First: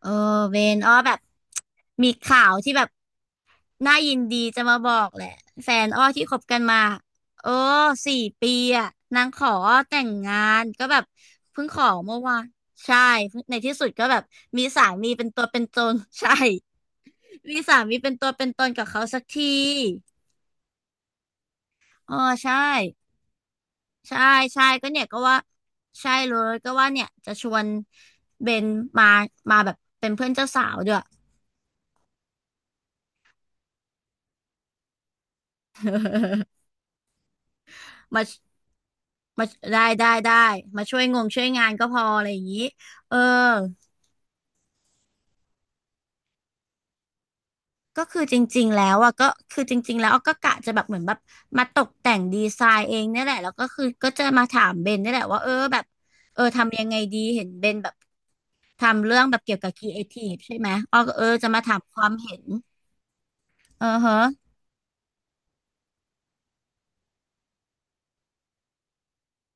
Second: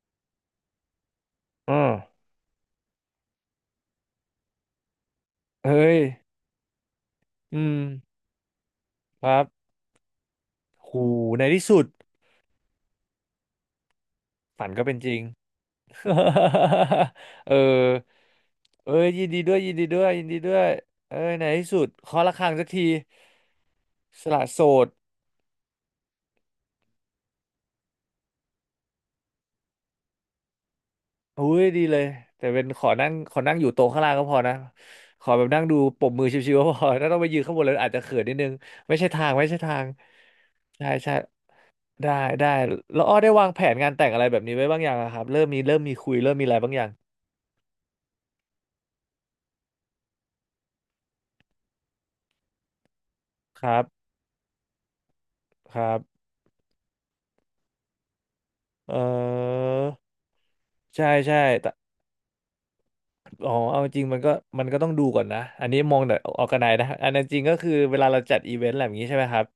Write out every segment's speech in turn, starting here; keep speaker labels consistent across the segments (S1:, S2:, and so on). S1: เออเวนอ้อแบบมี
S2: อ่า
S1: ข่าวที่แบบน่ายินดีจะมาบอกแหละแฟน
S2: เฮ้ย
S1: อ้อที่คบกันมาโอ้
S2: อืม
S1: 4 ปีอะนา
S2: ค
S1: งข
S2: รั
S1: อ
S2: บ
S1: อ้อแต่งงานก็แบ
S2: หู
S1: บ
S2: ในที่
S1: เพิ่งข
S2: สุด
S1: อเมื่อวานใช่ในที่สุดก็แบบมี
S2: ฝันก็
S1: สา
S2: เป็นจ
S1: มี
S2: ริง
S1: เป็นตัวเป็นตน ใช่
S2: เออ
S1: มีสามีเป็นตัวเป็นตนกับ
S2: เอ้
S1: เขา
S2: ย
S1: สั
S2: ยิ
S1: ก
S2: นดี
S1: ที
S2: ด้วยยินดีด้วยยินดีด้วยเอ้ยในที่สุด
S1: ออ
S2: เคาะ
S1: อ
S2: ระฆัง
S1: ใช่
S2: สักที
S1: ใช่
S2: สละโส
S1: ใช่
S2: ด
S1: ก็เนี่ยก็ว่าใช่เลยก็ว่าเนี่ยจะชวนเบนมามาแบบเป็นเพื่อนเจ้าสาวด้วย
S2: อุ้ยดีเลยแต่เป็นขอนั่งขอนั่งอยู่โต๊ะข้างล่างก็พอนะ ขอแบบนั่งดูปรบมือชิวๆก็พอถ้าต้องไปยืนข้างบนเลยอาจจะเขิน
S1: มา
S2: นิดนึงไม่ใช่ทางไม่
S1: มา
S2: ใช่ทา
S1: ได้
S2: ง
S1: ได้ได้มา
S2: ใช่
S1: ช่วย
S2: ใช่
S1: งงช่วยงานก็พอ
S2: ได้
S1: อะไรอย่า
S2: ได้
S1: งนี้
S2: แล้วอ้
S1: เอ
S2: อ
S1: อ
S2: ได้วางแผนงานแต่งอะไรแบบนี้ไว้บ้างอย่างอะครับเริ่มมีเริ่มมีคุยเริ่มมีอะไรบางอย่าง
S1: ก็คือจริงๆแล้วอ่ะก็คือจริงๆแล้วออก็กะจะแบบเหมือนแบบมาตกแต่งดีไซน์เองเนี่ยแหละแล้ว
S2: ค
S1: ก็
S2: รั
S1: คื
S2: บ
S1: อก็จะมาถามเบนเนี่ยแหละว่าเออ
S2: ค
S1: แบบ
S2: รับ
S1: ทำยังไงดีเห็นเบนแบบ
S2: เอ
S1: ทำเรื่องแบบเกี่ยว
S2: อ
S1: กับครีเอทีฟใช่ไหมอ้อ
S2: ใช่
S1: ก็
S2: ใช่
S1: จะมา
S2: แต่
S1: ถามความเห็น
S2: อ๋อเอา
S1: เออ
S2: จริงมั
S1: ฮะ
S2: นก็ต้องดูก่อนนะ อันนี้มองแต่ออกกันไนนะ อันนั้นจริงก็คือเวลาเราจัดอีเวนต์อะไรแบบนี้ใช่ไหมครับ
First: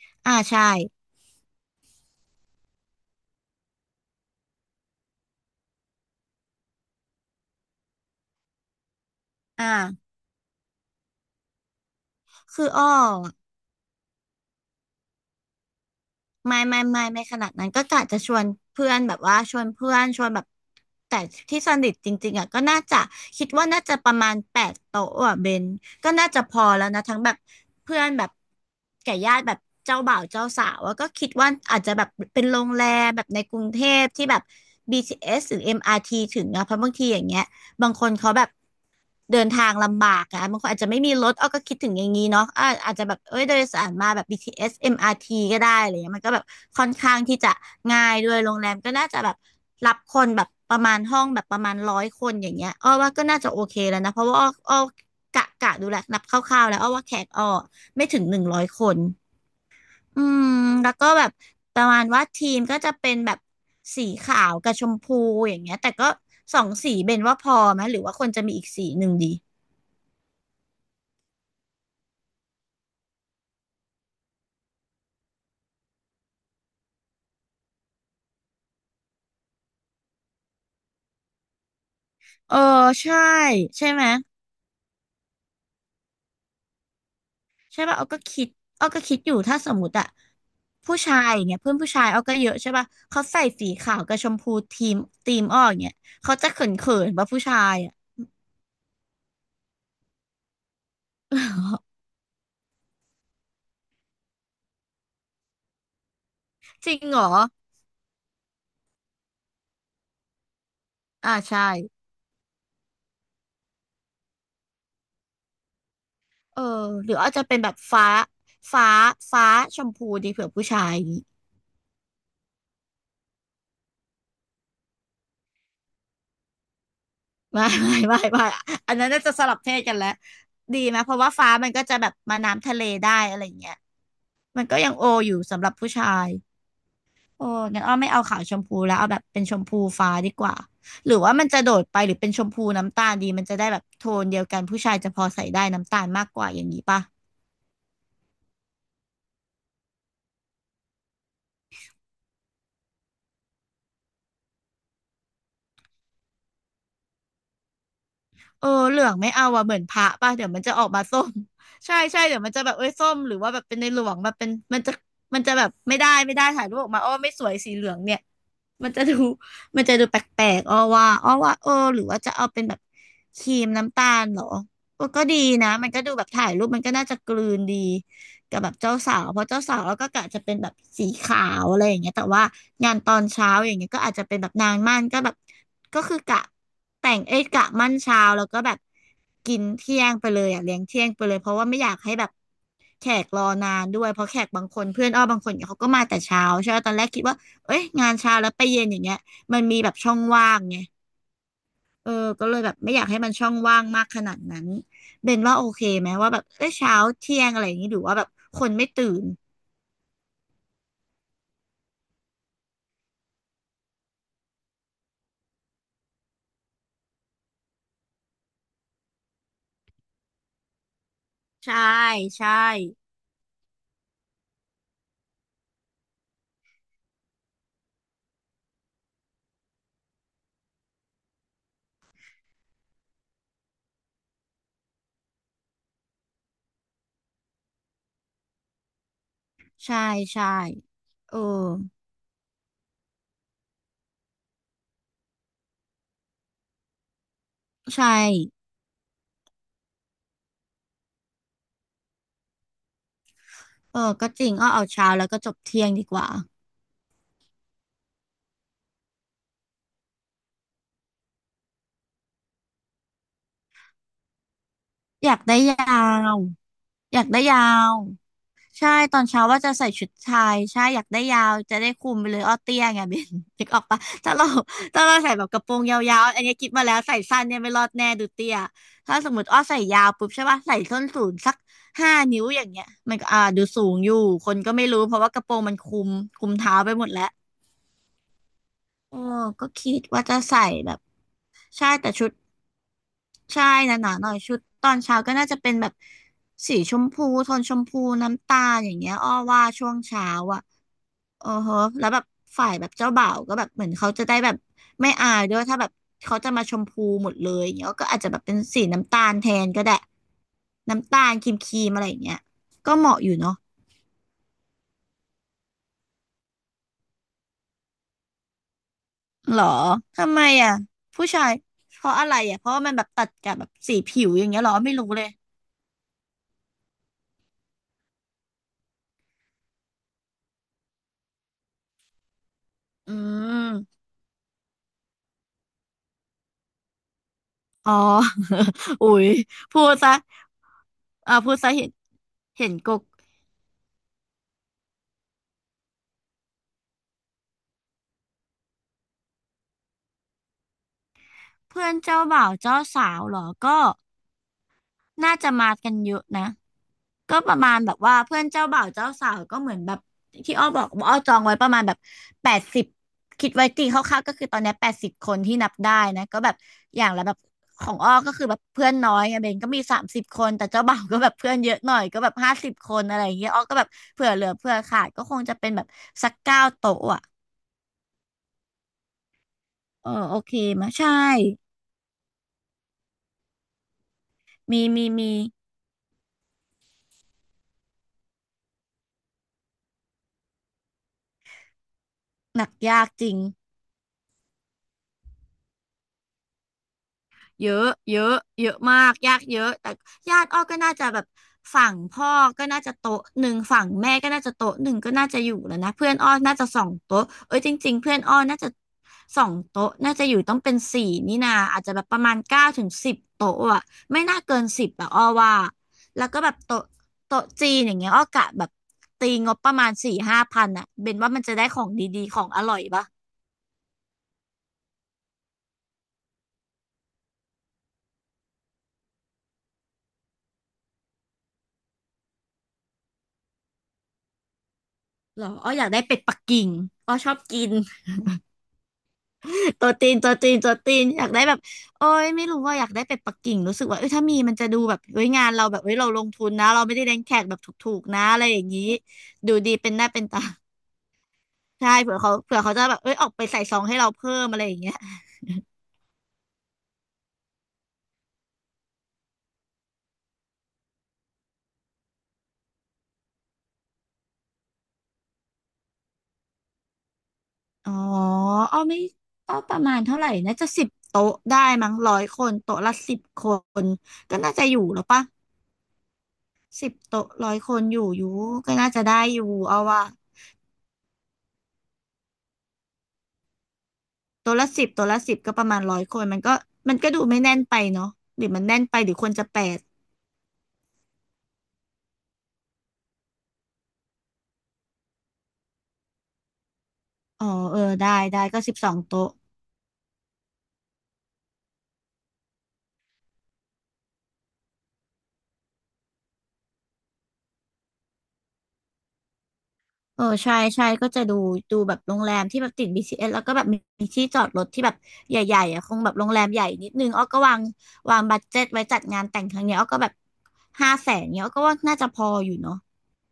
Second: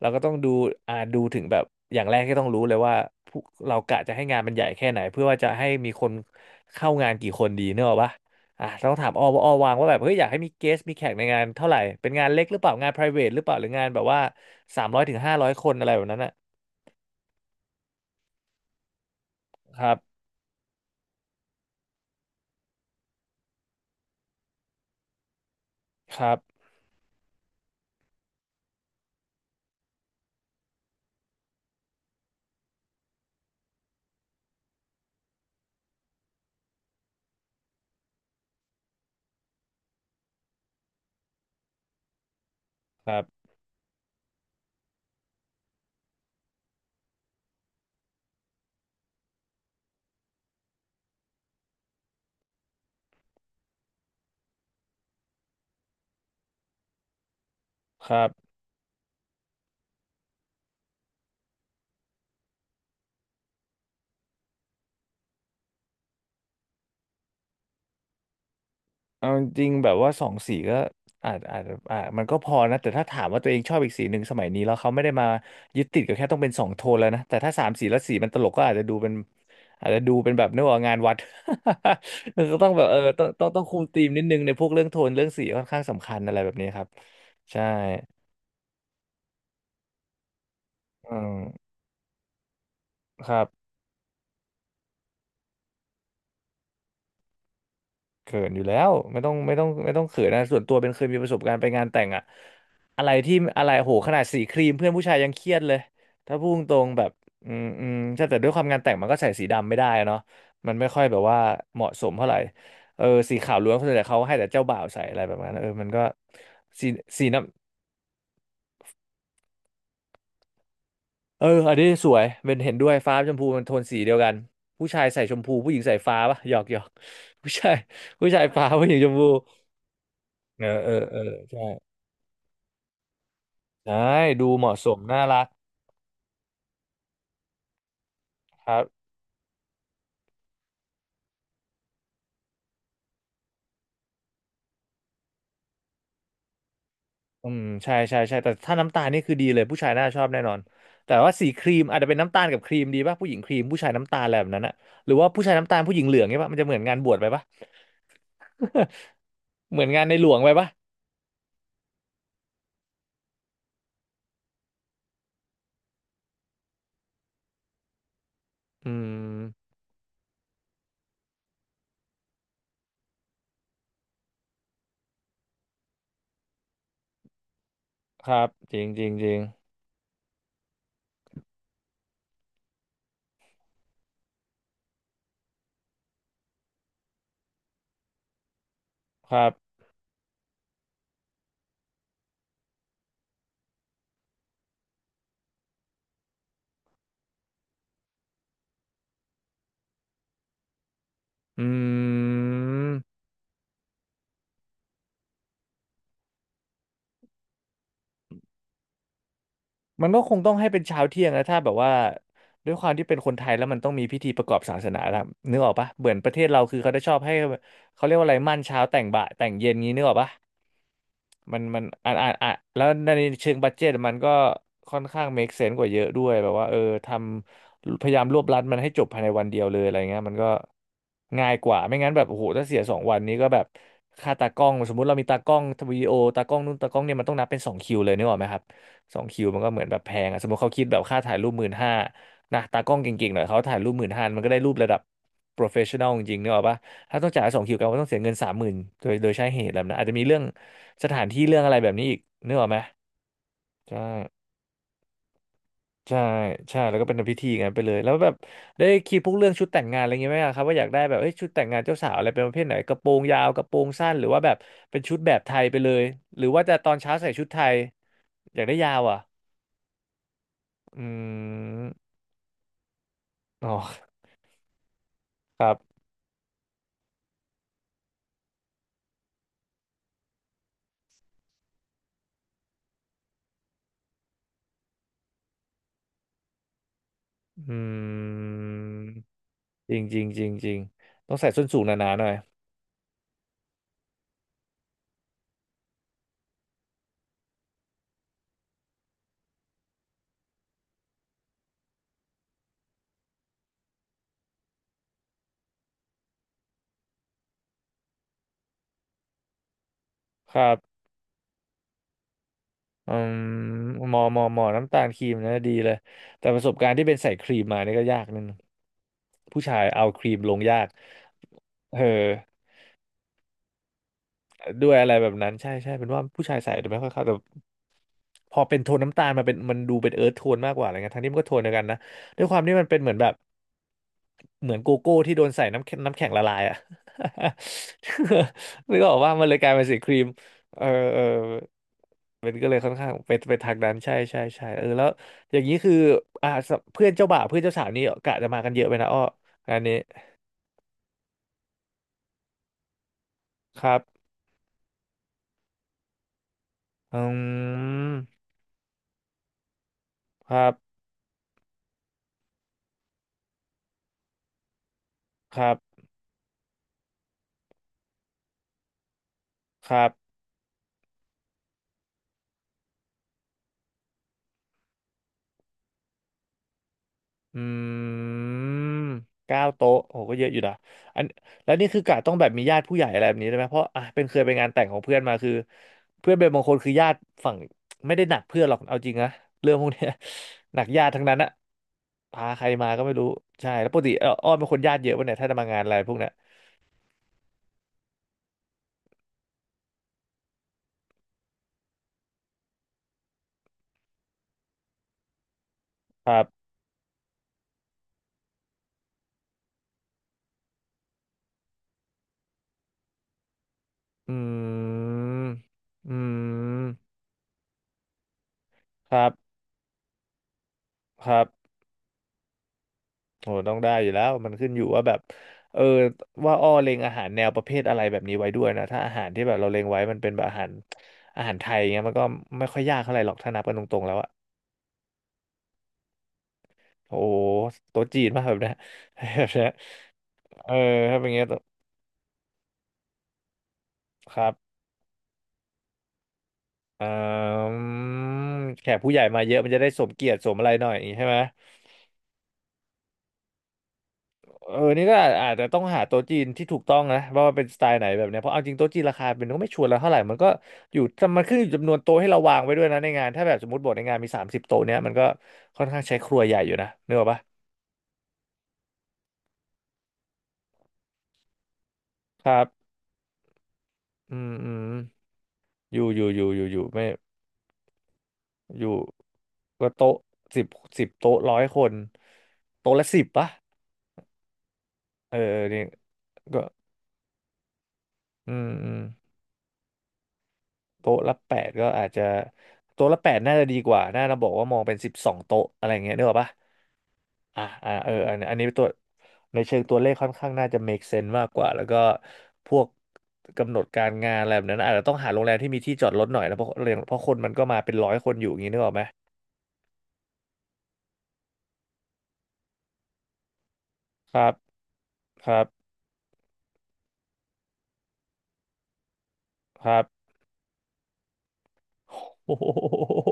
S2: เราก็ต้อ
S1: อ่า
S2: งดู
S1: ใช่
S2: ดูถึงแบบ อย่างแรกที่ต้องรู้เลยว่าผู้เรากะจะให้งานมันใหญ่แค่ไหนเพื่อว่าจะให้มีคนเข้างานกี่คนดีเนกอะปะอ่ะต้องถามออว่าออ
S1: อ
S2: วางว่าแบบเฮ้
S1: ่า
S2: ยอยากให้มีเกสมีแขกในงานเท่าไหร่เป็นงานเล็กหรือ
S1: คื
S2: เป
S1: อ
S2: ล่า
S1: อ้อ
S2: งาน private หรือเปล่าหรืองานแบบว่า300 ถึง 500 คนอะไรแบบนั้นนะ
S1: ไม่ไม่ไม่ไม่ขนาดนั้นก็กะจะชวนเพื่อนแบบว่าชวน
S2: ค
S1: เพื่
S2: รั
S1: อ
S2: บ
S1: นชวนแบบแต่ที่สนิทจริงๆอ่ะก็น่าจะคิดว่าน่าจะประมาณ8 โต๊ะอ่ะเบนก็
S2: ค
S1: น่า
S2: รับ
S1: จะพอแล้วนะทั้งแบบเพื่อนแบบแก่ญาติแบบเจ้าบ่าวเจ้าสาวอะก็คิดว่าอาจจะแบบเป็นโรงแรมแบบในกรุงเทพที่แบบ BTS หรือ MRT ถึงอะเพราะบางทีอย่างเงี้ย บางคนเขาแบบเดินทางลำบากอะบางคนอาจจะไม่มีรถอ้อก็คิดถึงอย่างนี้เนาะอาจจะ
S2: ค
S1: แบ
S2: รั
S1: บเอ้
S2: บ
S1: ยโดยสารมาแบบ BTS MRT ก็ได้อะไรเงี้ยมันก็แบบค่อนข้างที่จะง่ายด้วยโรงแรมก็น่าจะแบบรับคนแบบประมาณห้องแบบประมาณร้อยคนอย่างเงี้ยอ้อว่าก็น่าจะโอเคแล้วนะเพราะว่าอ้อกะดูแลวนับคร่าวๆแล้วอ้อว่าแขกอ้อไม่
S2: ครั
S1: ถึงหนึ่ง
S2: บ
S1: ร้อยคน อืมแล้วก็แบบประมาณว่าทีมก็จะเป็นแบบสีขาวกับชมพูอย่างเงี้ยแต่ก็สองสีเบนว่าพอไหมหรือว่าควรจะมีอีกสีหนึ่งดี
S2: เอาจริงๆแบบว่าสองสีก็อาจอาจอามันก็พอนะแต่ถ้าถามว่าตัวเองชอบอีกสีหนึ่งสมัยนี้แล้วเขาไม่ได้มายึดติดกับแค่ต้องเป็นสองโทนแล้วนะแต่ถ้าสามสีแล้วสีมันตลกก็อาจจะดูเป็นอาจจะดูเป็นแบบนึกว่างานวัด
S1: เอ
S2: ก็
S1: อ
S2: ต้องแบบเออ
S1: ใช่
S2: ต้องคุม
S1: ใช่
S2: ธี
S1: ไหม
S2: มนิดนึงในพวกเรื่องโทนเรื่องสีค่อนข้างสำคัญอะไรแบบนี้ครับใช่
S1: ใช่ป่ะเอาก็คิดอยู่ถ้าสมมติอะผู้
S2: อื
S1: ชาย
S2: ม
S1: อย่างเงี้ยเพื่อนผู้ชายเอาก็เยอะใช่ป่ะเขา
S2: ครั
S1: ใส่
S2: บ
S1: สีขาวกับชมพูทีมอ้ออย่างเงี้ยเขาจะเขินป่ะผู้ชายอะ
S2: เขินอยู่แล้วไม่ต้องไม่ต้องไม่ต้องเขินนะส่วนตัวเป็นเคยมีประสบการณ์ไปงานแต่ งอะอะไรที่อะไรโหขนาดสีครีมเพื่อนผู้ชายยังเครียดเลยถ้าพูดตรง
S1: จริ
S2: ๆแบ
S1: ง
S2: บ
S1: เหรอ
S2: อืมอืมใช่แต่ด้วยความงานแต่งมันก็ใส่สีดำไม่ได้อะเนาะมันไม่ค่อยแบบ
S1: อ่า
S2: ว่า
S1: ใช่
S2: เหมาะสมเท่าไหร่เออสีขาวล้วนส่วนใหญ่เขาให้แต่เจ้าบ่าวใส่อะไรแบบนั้นเออมันก็
S1: เออ
S2: สี
S1: หรือ
S2: สี
S1: อาจ
S2: น้
S1: จะเป็นแบบฟ้าฟ้าฟ้าชมพูดีเผื่อผู้ชายอย่างงี้
S2: ำเอออันนี้สวยเป็นเห็นด้วยฟ้าชมพูมันโทนสีเดียวกันผู้ชายใส่ชมพูผู้หญิงใส่ฟ้าปะหยอกหยอก ผู้
S1: ไม่
S2: ชาย
S1: ไม่ไม่
S2: ผู้ชาย
S1: ไม่
S2: ฟ้าผู้ห
S1: อั
S2: ญิ
S1: น
S2: งช
S1: นั้น
S2: ม
S1: น่า
S2: พู
S1: จะสลับเพศกันแล้ว
S2: เออ
S1: ดี
S2: เออ
S1: ไหมเพ
S2: เออ
S1: ราะว่าฟ้า
S2: ใช่
S1: มันก็จะแบบมาน้ำทะเลได้อะไรอย่างเงี้ย
S2: ใช่ดู
S1: มั
S2: เห
S1: นก็
S2: มาะส
S1: ยัง
S2: ม
S1: โอ
S2: น่า
S1: อยู่
S2: รัก
S1: สำหรับผู้ชายโอ้งั้นอ้อไม่เอาขาวชม
S2: ครั
S1: พูแล้วเอา
S2: บ
S1: แบบเป็นชมพูฟ้าดีกว่าหรือว่ามันจะโดดไปหรือเป็นชมพูน้ำตาลดีมันจะได้แบบโทนเดียวกันผู้ชายจะพอใส่ได้น้ำตาลมากกว่าอย่างนี้ป่ะ
S2: อืมใช่ใช่ใช่แต่ถ้าน้ำตาลนี่คือดีเลยผู้ชายน่าชอบแน่นอนแต่ว่าสีครีมอาจจะเป็นน้ำตาลกับครีมดีป่ะผู้หญิงครีมผู้ชายน้ำตาลอะไรแบบนั้นอะหรือว่าผู้ชายน้ำตาลผู้หญิงเหลืองเนี่ยป่ะมันจะเหมือนงานบวชไปป่ะ
S1: เออเหลื องไม่เอาอะเหมื
S2: เห
S1: อ
S2: มื
S1: น
S2: อน
S1: พ
S2: งา
S1: ระ
S2: นในหล
S1: ป่ะ
S2: วง
S1: เดี๋ย
S2: ไป
S1: วมัน
S2: ป่ะ
S1: จะออกมาส้ม ใช่ใช่เดี๋ยวมันจะแบบเอ้ยส้มหรือว่าแบบเป็นในหลวงแบบเป็นมันจะมันจะแบบไม่ได้ถ่ายรูปออกมาอ้อไม่สวยสีเหลืองเนี่ย
S2: อื
S1: มันจะดู
S2: ม
S1: มันจะดูแปลกๆอ้อว่าเออหรือว่าจะเอาเป็นแบบครีมน้ำตาลเหรอเออก็ดีนะมันก็ดูแบบถ่ายรูปมันก็น่าจะกลืนดี
S2: ครับ
S1: กับแบ
S2: จ
S1: บ
S2: ริง
S1: เจ้า
S2: จริง
S1: สา
S2: จ
S1: ว
S2: ริ
S1: เพ
S2: ง
S1: ราะเจ้าสาวเราก็กะจะเป็นแบบสีขาวอะไรอย่างเงี้ยแต่ว่างานตอนเช้าอย่างเงี้ยก็อาจจะเป็นแบบนางมั่นก็แบบก็คือกะแต่งเอ้ยกะมั่นเช้าแล้วก็แบบ
S2: ครับ
S1: กินเที่ยงไปเลยอ่ะเลี้ยงเที่ยงไปเลยเพราะว่าไม่อยากให้แบบแขกรอนานด้วยเพราะแขกบางคนเพื่อนอ้อบางคนเนี่ยเขาก็มาแต่เช้าใช่ไหมตอนแรกคิดว่าเอ้ยงานเช้าแล้วไปเย็นอย่างเงี้ยมันมีแบบช่องว่างไง
S2: อื
S1: เออก็เลยแบบไม่อ
S2: ม
S1: ยากให้มันช่องว่างมากขนาดนั้นเบนว่าโอเคไหมว่าแบบเออเช้าเที่ยงอะไรอย่างนี้หรือว่าแบบคนไม่ตื่น
S2: มันก็คงต้องให้เป็นเช้าเที่ยงนะถ้าแบบว่าด้วยความที่เป็นคนไทยแล้วมันต้องมีพิธีประกอบศาสนาแล้วนึกออกปะเหมือนประเทศเราคือเขาได้ชอบให้เขาเรียกว่าอะไรมั่นเช้าแต่งบ่ายแต่งเย็นงี้นึกออกปะมัน
S1: ใช่
S2: มันอ่ะ
S1: ใช่
S2: แล้วในเชิงบัดเจ็ตมันก็ค่อนข้าง make sense กว่าเยอะด้วยแบบว่าเออทพยายามรวบรัดมันให้จบภายในวันเดียวเลยอะไรเงี้ยมันก็ง่ายกว่าไม่งั้นแบบโอ้โหถ้าเสียสองวันนี้ก็แบบค่าตากล้องสมมุติเรามีตากล้องวิดีโอตากล้องนู่นตากล้องเนี่ยมันต้องนับเป็นสองคิวเลยนึกออกไหมครับ สองคิวมันก็เหมือนแบ
S1: ใช่
S2: บแพงอะส
S1: ใช่
S2: มมติเขาคิดแบบค่า
S1: เอ
S2: ถ่าย
S1: อ
S2: รูปหมื่นห้านะตากล้องเก่งๆหน่อยเขาถ่ายรูปหมื่นห้ามันก็ได้รูประดับ professional จริงๆเนกอะปะถ้าต้องจ่ายสองคิวกันก็
S1: ใช่
S2: ต้องเสียเงิน30,000โดยใช้เหตุแบบนั้นอาจจะมีเรื่องสถานที่เรื่องอะไรแบบนี้อีกนึกออกไหม
S1: เอ
S2: ใช่
S1: อก็จริงอ้อเอาเช้าแล้วก็จบเที่ยงดีก
S2: ใช่
S1: ว่า
S2: ใช่แล้วก็เป็นพิธีงั้นไปเลยแล้วแบบได้คิดพวกเรื่องชุดแต่งงานอะไรเงงี้ยไหมอะครับว่าอยากได้แบบเอ้ยชุดแต่งงานเจ้าสาวอะไรเป็นประเภทไหนกระโปรงยาวกระโปรงสั้นหรือว่าแบบเป็นชุด
S1: อ
S2: แบ
S1: ยา
S2: บ
S1: ก
S2: ไท
S1: ได้
S2: ยไป
S1: ยา
S2: เลย
S1: ว
S2: หรือว่าจะตอนเช้า
S1: อยาก
S2: ใส่
S1: ได้
S2: ชุดไท
S1: ยา
S2: ย
S1: ว
S2: อยากได้
S1: ใช่
S2: ยาว
S1: ต
S2: อ่ะ
S1: อนเช้าว่าจะใส่ชุดชายใช่อยา
S2: อื
S1: กได้ยาวจะได้คุ
S2: ม
S1: มไปเลยอ้อเตี้ยไง เบน นึ
S2: อ๋
S1: ก
S2: อ
S1: ออกปะถ้าเรา ถ้าเราใส่แบบก
S2: ค
S1: ระโป
S2: รั
S1: รง
S2: บ
S1: ยาวๆอันนี้คิดมาแล้วใส่สั้นเนี่ยไม่รอดแน่ดูเตี้ยถ้าสมมติอ้อใส่ยาวปุ๊บใช่ปะใส่ส้นสูงสัก5 นิ้วอย่างเงี้ยมันก็ดูสูงอยู่คนก็ไม่รู้เพราะว่ากระโปรงมันคุมเท้าไปหมดแล้ว
S2: อืม
S1: โออก็คิ
S2: จริ
S1: ด
S2: งจริ
S1: ว่า
S2: ง
S1: จะ
S2: จริง
S1: ใส่
S2: จริง
S1: แบบ
S2: ต้องใส่ส้นสูงห
S1: ใช่
S2: นา
S1: แต่
S2: ๆห
S1: ชุ
S2: น่อ
S1: ด
S2: ย
S1: ใช่หนาๆหน่อยชุดตอนเช้าก็น่าจะเป็นแบบสีชมพูโทนชมพูน้ำตาลอย่างเงี้ยอ้อว่าช่วงเช้าอ่ะ อ๋อฮะแล้วแบบฝ่ายแบบเจ้าบ่าวก็แบบเหมือนเขาจะได้แบบไม่อายด้วยถ้าแบบเขาจะมาชมพูหมดเลยอย่างเงี้ยก็อาจจะแบบเป็นสีน้ำตาลแทนก็ได้
S2: ครับ
S1: น้ำตาลครีมครีมอะไรอย่างเงี้ยก็เห
S2: อื
S1: มาะอยู่
S2: ม
S1: เนาะ
S2: หมอน้ำตาลครีมนะดีเลย แต่ประสบการณ์ที่เป็นใส่ครีมมานี่ก็ยากนิดนึง
S1: หร
S2: ผู้
S1: อ
S2: ชายเอาครี
S1: ทำ
S2: ม
S1: ไม
S2: ลง
S1: อ่ะ
S2: ยาก
S1: ผู้ชาย
S2: เออ
S1: เพราะอะไรอ่ะเพราะว่ามันแบบตัดกับแบบสีผิวอย่างเงี้ยหรอ
S2: ด้ว
S1: ไม่
S2: ยอะ
S1: รู้
S2: ไร
S1: เล
S2: แบ
S1: ย
S2: บนั้นใช่ใช่เป็นว่าผู้ชายใส่แต่ไม่ค่อยเข้าแต่พอเป็นโทนน้ำตาลมาเป็นมันดูเป็นเอิร์ธโทนมากกว่าอะไรเงี้ยทั้งที่มันก็โทนเดียวกันนะด้วยความที่มันเป็นเห
S1: อื
S2: มือนแบบ
S1: ม
S2: เหมือนโกโก้ที่โดนใส่น้ำแข็งน้ำแข็งละลายอ่ะ
S1: อ๋อ
S2: นึ ก
S1: อุ๊
S2: ออก
S1: ย
S2: ว่ามันเลยกลาย
S1: พู
S2: เป็น
S1: ด
S2: สีค
S1: ซะ
S2: รีมเออเออ
S1: อ่าพูดซะเห็น
S2: มันก็
S1: เห็
S2: เล
S1: น
S2: ยค่
S1: ก
S2: อน
S1: ก
S2: ข้างไปทางนั้นใช่ใช่ใช่เออแล้วอย่างนี้คืออ่าสเพื่อนเจ้าบ่าวเพื่อนเจ้าสาวนี่กะจะมากันเยอะไปนะอ้องานนี้
S1: เพื่อนเจ้าบ่าวเจ้าสาวเหรอก็
S2: ครับ
S1: น่าจะมากันเยอะนะ
S2: อื
S1: ก็ประมาณแบบว่าเพื่
S2: ม
S1: อนเจ้าบ่าวเจ้าสาวก็เหมือนแบบ
S2: ค
S1: ที่
S2: รั
S1: อ้อบอก
S2: บ
S1: ว่าอ้อจองไว้ประมาณแบบแปดสิบคิดไว้ตีคร่าวๆก็คือตอนเนี้80 คนที่
S2: ค
S1: นั
S2: รั
S1: บได้
S2: บ
S1: นะก็แบบอย่างละแบบของอ้อก็คือแบบเพื่อนน้อยไงเบนก็มี
S2: ค
S1: สา
S2: รั
S1: ม
S2: บ
S1: สิบคนแต่เจ้าบ่าวก็แบบเพื่อนเยอะหน่อยก็แบบ50 คนอะไรอย่างเงี้ยอ้อก็แบบเผื่อเหลือเผื่อขาดก็คงจะเป็นแบบสัก9 โต๊ะอ่ะ
S2: อืม9โต๊ะ
S1: เออ
S2: โอ้โหก็
S1: โอ
S2: เยอะ
S1: เค
S2: อยู่นะ
S1: มาใช่
S2: อันแล้วนี่คือกะต้องแบบมีญาติผู้ใหญ่อะไรแบบนี้ได้ไหมเพราะอ่ะเป็นเคยไปงานแต่
S1: มี
S2: งของ
S1: มี
S2: เพื่อน
S1: มี
S2: มาคือเพื่อนเป็นบางคนคือญาติฝั่งไม่ได้หนักเพื่อนหรอกเอาจริงนะเรื่องพวกเนี้ย หนักญาติทั้งนั้นอะพาใค
S1: ห
S2: ร
S1: นัก
S2: มา
S1: ยา
S2: ก็
S1: ก
S2: ไม่
S1: จ
S2: รู้
S1: ริง
S2: ใช่แล้วปกติเอออ้อมเป็นคนญาติเยอะปะเนี่ยถ้าจะมางานอะไรพวกเนี้ย
S1: เยอะเยอะเยอะมากยากเยอะแต่ญาติอ้อก็น่าจะแบบฝั่งพ่อก็น่าจะโต๊ะหนึ่งฝั่งแม่ก็น่าจะโต๊ะหนึ่งก็น่าจะอยู่แล้วนะเพื่อน
S2: ค
S1: อ้อ
S2: รั
S1: น่าจะ
S2: บ
S1: สองโต๊ะเอ้ยจริงๆเพื่อนอ้อน่าจะสองโต๊ะน่าจะอยู่ต้องเป็นสี่นี่นาอาจจะแบบประมาณ9 ถึง 10 โต๊ะอะไม่
S2: อ
S1: น่าเกิน
S2: ื
S1: สิบอะอ้อ
S2: ม
S1: ว่า
S2: อื
S1: แล้วก็แบบโต๊ะ
S2: ม
S1: โต๊ะจีนอย่างเงี้ยอ้อกะแบบ
S2: ครั
S1: ตีง
S2: บ
S1: บประมาณ4-5 พันอะเบน
S2: ค
S1: ว่า
S2: รั
S1: มัน
S2: บ
S1: จะได้ของดีๆของอร่อยปะ
S2: โหต้องได้อยู่แล้วมันขึ้นอยู่ว่าแบบเออว่าอ้อเล็งอาหารแนวประเภทอะไรแบบนี้ไว้ด้วยนะถ้าอาหารที่แบบเราเล็งไว้มันเป็นแบบอาหารไทยเงี้ยมันก็ไม่ค่อยยากเท่าไหร่หรอกถ้านับกันตรงๆแล้วอะ
S1: หรออ้ออยากได้เป็ดปักกิ่งอ้อ
S2: โอ้
S1: ชอ
S2: โห
S1: บกิน
S2: โต๊ะจีนมากแบบเนี้ย แบบเนี้ย
S1: ตัวตีนตัวตีน
S2: เอ
S1: ตั
S2: อ
S1: วตีน
S2: ถ้า
S1: อ
S2: เป็
S1: ยา
S2: นอ
S1: ก
S2: ย่าง
S1: ได้
S2: เงี้ย
S1: แบบโอ้ยไม่รู้ว่าอยากได้เป็ดปักกิ่งรู้สึกว่าเอ้ยถ้ามี
S2: ครั
S1: มันจะ
S2: บ
S1: ดูแบบเอ้ยงานเราแบบเว้ยเราลงทุนนะเราไม่
S2: เ
S1: ได้เลี้ยงแขกแบบถ
S2: ออ
S1: ูกๆนะอะไรอย่างนี้
S2: แขกผู้ใหญ่มาเย
S1: ดู
S2: อะมั
S1: ดี
S2: นจะได้
S1: เป็นห
S2: ส
S1: น้า
S2: ม
S1: เป็น
S2: เกียรติ
S1: ตา
S2: ส มอะไรหน่อยอย่างงี้ใช่ไหม
S1: ใช่เผื่อเขาจะแบบเอ้ยออกไปใส่ซองให้เราเพิ่มอะไร
S2: เอ
S1: อ
S2: อ
S1: ย่างเงี้ย
S2: นี่ก็อาจจะต้องหาโต๊ะจีนที่ถูกต้องนะว่ามันเป็นสไตล์ไหนแบบเนี้ยเพราะเอาจริงโต๊ะจีนราคาเป็นก็ไม่ชัวร์แล้วเท่าไหร่มันก็อยู่มันขึ้นอยู่จำนวนโต๊ะให้เราวางไว้ด้วยนะในงานถ้าแบบสมมติบทในงานมี30โต๊ะเนี้ยมันก็ค่อนข้างใช้ครัวใหญ่อยู่นะนึกออกปะ
S1: อ๋ออ้อาไม่ก็ประมาณเท่าไหร่น่าจะสิบโต๊ะได้มั้งร้อยค
S2: ค
S1: น
S2: รับ
S1: โต๊ะละ 10 คน
S2: อื
S1: ก็
S2: ม
S1: น่าจะ
S2: อื
S1: อยู่
S2: ม
S1: แล้วปะ
S2: อยู่อยู่อยู่อยู่อยู่
S1: สิบ
S2: ไม่
S1: โต๊ะร้อยคนอยู่อยู่ก็
S2: อยู่
S1: น่าจะได้อยู่เอา
S2: ก็
S1: ว่ะ
S2: โต๊ะสิบสิบโต๊ะร้อยคนโต๊ะละสิบปะ
S1: ตัวละสิบตัวละสิ
S2: เออ
S1: บก็
S2: เออ
S1: ประมา
S2: นี่
S1: ณร้อยคนมันก็
S2: ก็
S1: มันก็ดูไม่แน่นไปเนาะหรือ
S2: อื
S1: มัน
S2: ม
S1: แน่น
S2: อื
S1: ไป
S2: ม
S1: หรือควรจะแปด
S2: โต๊ะละแปดก็อาจจะโต๊ะละแปดน่าจะดีกว่า น่าจะบอกว่ามองเป็น12โต๊ะอะไรเงี้ยนึกออกปะ
S1: อ๋อ
S2: อ่ะ
S1: เออ
S2: อ่ะเอ
S1: ได้
S2: ออัน
S1: ได้
S2: อัน
S1: ก็
S2: นี้
S1: สิบ
S2: ตัว
S1: สองโต๊ะ
S2: ในเชิงตัวเลขค่อนข้างน่าจะ make sense มากกว่า แล้วก็พวกกำหนดการงานอะไรแบบนั้นอาจจะต้องหาโรงแรมที่มีที่จอดรถหน่อยนะเพราะคนมันก็มาเป็นร้อยคนอยู่อย่างนี้นึกออกไหม
S1: เออใช่ใช่ก็จะดูดูแบบโรงแรมที่แบบติด BCS แล้วก็แบบมีที่
S2: ค
S1: จอ
S2: รั
S1: ด
S2: บ
S1: รถที่แบบ
S2: ค
S1: ให
S2: รั
S1: ญ่
S2: บ
S1: ๆอ่ะคงแบบโรงแรมใหญ่นิดนึงอ้อก็วางบัดเจ็ตไว้จัดงานแต่งครั้งเนี้ย
S2: ค
S1: อ้อก็
S2: รับ
S1: แบบ500,000เนี้ยอ้อก็ว่าน่าจะพอ อ
S2: โอ้
S1: ยู่
S2: โ
S1: เนาะ
S2: ห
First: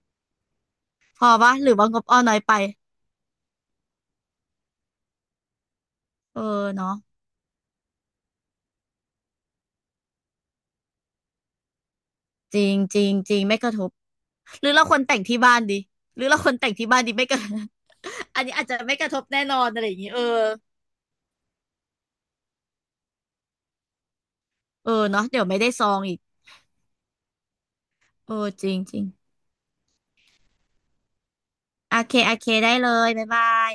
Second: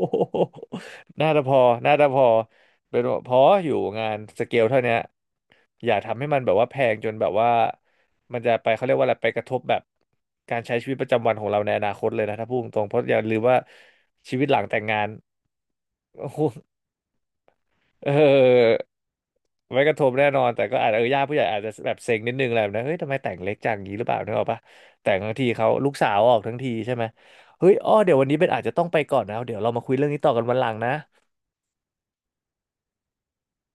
S1: พ
S2: น่า
S1: อ
S2: จะพ
S1: ปะ
S2: อ
S1: หรือว่า
S2: น่า
S1: ง
S2: จะ
S1: บ
S2: พ
S1: อ้อ
S2: อ
S1: น้อยไป
S2: เป็นพออยู่งานสเกลเท่าเนี้ยอย่าทำให้
S1: เอ
S2: มัน
S1: อ
S2: แบบว่าแพ
S1: เนาะ
S2: งจนแบบว่ามันจะไปเขาเรียกว่าอะไรไปกระทบแบบการใช้ชีวิตประจำวันของเราในอนาคตเลยนะถ้าพู
S1: จ
S2: ด
S1: ริ
S2: ต
S1: ง
S2: รงๆเพ
S1: จ
S2: ราะ
S1: ริ
S2: อ
S1: ง
S2: ย่า
S1: จ
S2: ลื
S1: ริ
S2: ม
S1: ง
S2: ว่า
S1: ไม่กระทบ
S2: ชีวิตหลั
S1: ห
S2: ง
S1: รือ
S2: แต่ง
S1: เราค
S2: งา
S1: วร
S2: น
S1: แต่งที่บ้านดีหรือ
S2: โอ้
S1: เรา
S2: โห
S1: ค วรแต่งที่บ้านดีไม่กระทบ
S2: เออ
S1: อันนี้อาจจะไม่กระทบแน่นอน
S2: ไม
S1: อะไร
S2: ก
S1: อ
S2: ระ
S1: ย่าง
S2: ท
S1: นี้
S2: บ
S1: เออ
S2: แน่นอนแต่ก็อาจจะเออญาติผู้ใหญ่อาจจะแบบเซ็งนิดนึงแหละแบบนะเฮ้ยทำไมแต่งเล็กจังงี้หรือเปล่านึกออกปะ
S1: เออ
S2: แต่ง
S1: เนาะ
S2: ทั้ง
S1: เดี๋ย
S2: ที
S1: วไม่
S2: เขา
S1: ได้ซ
S2: ลู
S1: อ
S2: ก
S1: ง
S2: สา
S1: อี
S2: ว
S1: ก
S2: ออกทั้งทีใช่ไหมเฮ้ยอ้อเดี๋ยววัน
S1: เอ
S2: นี้เป็
S1: อ
S2: นอาจ
S1: จ
S2: จะ
S1: ริง
S2: ต้อง
S1: จ
S2: ไป
S1: ริง
S2: ก่อนนะเดี๋ยวเรามาคุยเรื่องนี้ต่อกันวันหลังนะ
S1: โอเคโอเคได้เลยบ๊ายบาย